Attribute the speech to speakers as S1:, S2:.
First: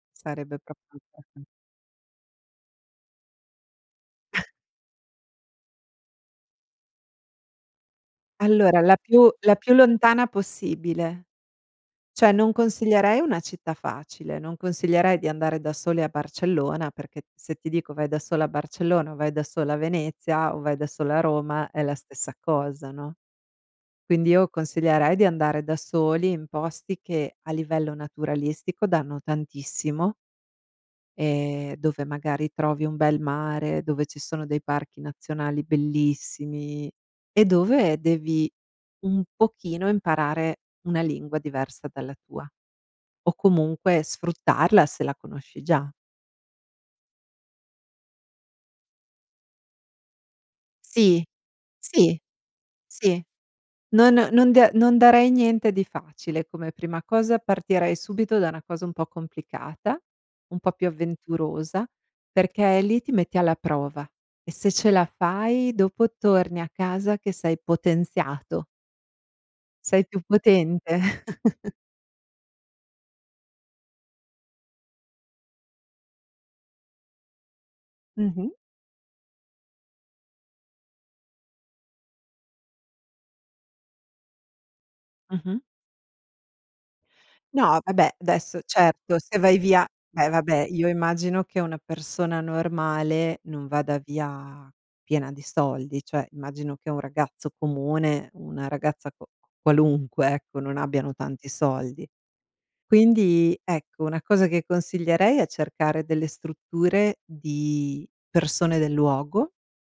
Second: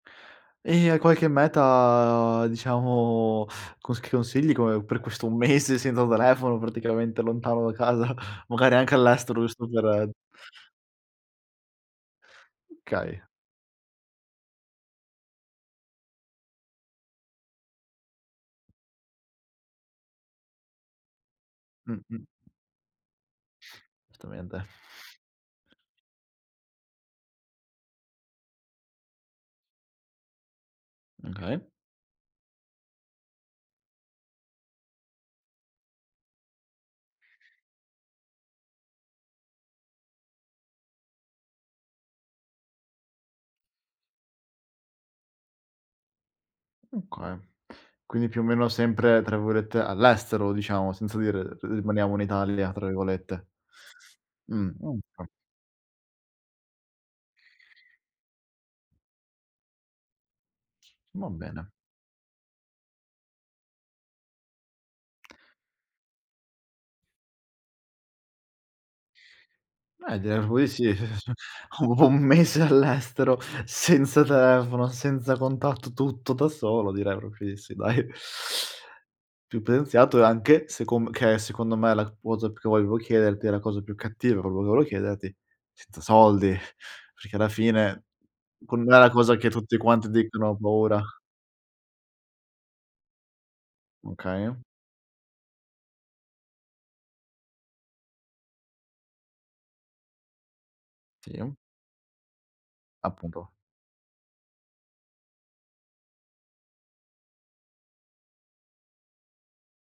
S1: Sarebbe
S2: E
S1: proprio
S2: hai qualche
S1: [unintelligible]
S2: meta diciamo, cons che consigli come per questo mese senza telefono praticamente lontano da casa. Magari
S1: Allora
S2: anche
S1: la più
S2: all'estero
S1: la
S2: giusto
S1: più
S2: per
S1: lontana possibile. Cioè, non consiglierei
S2: Okay.
S1: una città facile, non consiglierei di andare da soli a Barcellona, perché se ti dico vai da solo a Barcellona o vai da solo a Venezia o vai da solo a Roma è la
S2: Mh-mh.
S1: stessa cosa, no. Quindi io
S2: Giustamente.
S1: consiglierei di andare da soli in posti che a livello naturalistico danno tantissimo.
S2: Mh, okay.
S1: Ehm, dove magari trovi un bel mare, dove ci sono dei parchi nazionali bellissimi, e dove devi un pochino imparare una lingua diversa dalla tua, o comunque sfruttarla se la conosci già.
S2: Okay, quindi più o meno sempre tra virgolette "all'estero" diciamo, senza
S1: Sì.
S2: dire "r rimaniamo
S1: Sì.
S2: in Italia" tra
S1: Sì.
S2: virgolette.
S1: Non non da
S2: Mh,
S1: non
S2: oka
S1: darei niente di facile come prima cosa, partirei subito da una cosa un po' complicata, un po' più
S2: Va bene.
S1: avventurosa, perché lì ti metti alla prova, e se ce la fai dopo torni a casa che sei potenziato. Sei
S2: Eh,
S1: più
S2: direi proprio di sì. Eh-eh,
S1: potente.
S2: cioè: ho ho un mese all'estero, senza telefono, senza contatto, tutto da solo direi proprio di sì, dai.
S1: Mh-mh.
S2: Più pena iniziato e anche, secom che è secondo me la cosa che volevo chiederti, è la cosa più cattiva quello che volevo chiederti,
S1: Mh-mh.
S2: senza soldi. Perché alla
S1: No,
S2: fine
S1: vabbè adesso,
S2: con la
S1: certo,
S2: cosa
S1: se
S2: che
S1: vai
S2: tutti
S1: via
S2: quanti
S1: eh
S2: dicono: "Ho
S1: vabbè, io
S2: paura".
S1: immagino che una persona normale non vada
S2: Okay.
S1: via piena di soldi, cioè immagino che un ragazzo comune, una ragazza qua qualunque, ecco, non abbiano tanti
S2: Sì.
S1: soldi.
S2: Appunto.
S1: Quindi ecco, una cosa che consiglierei è cercare delle strutture di persone del luogo.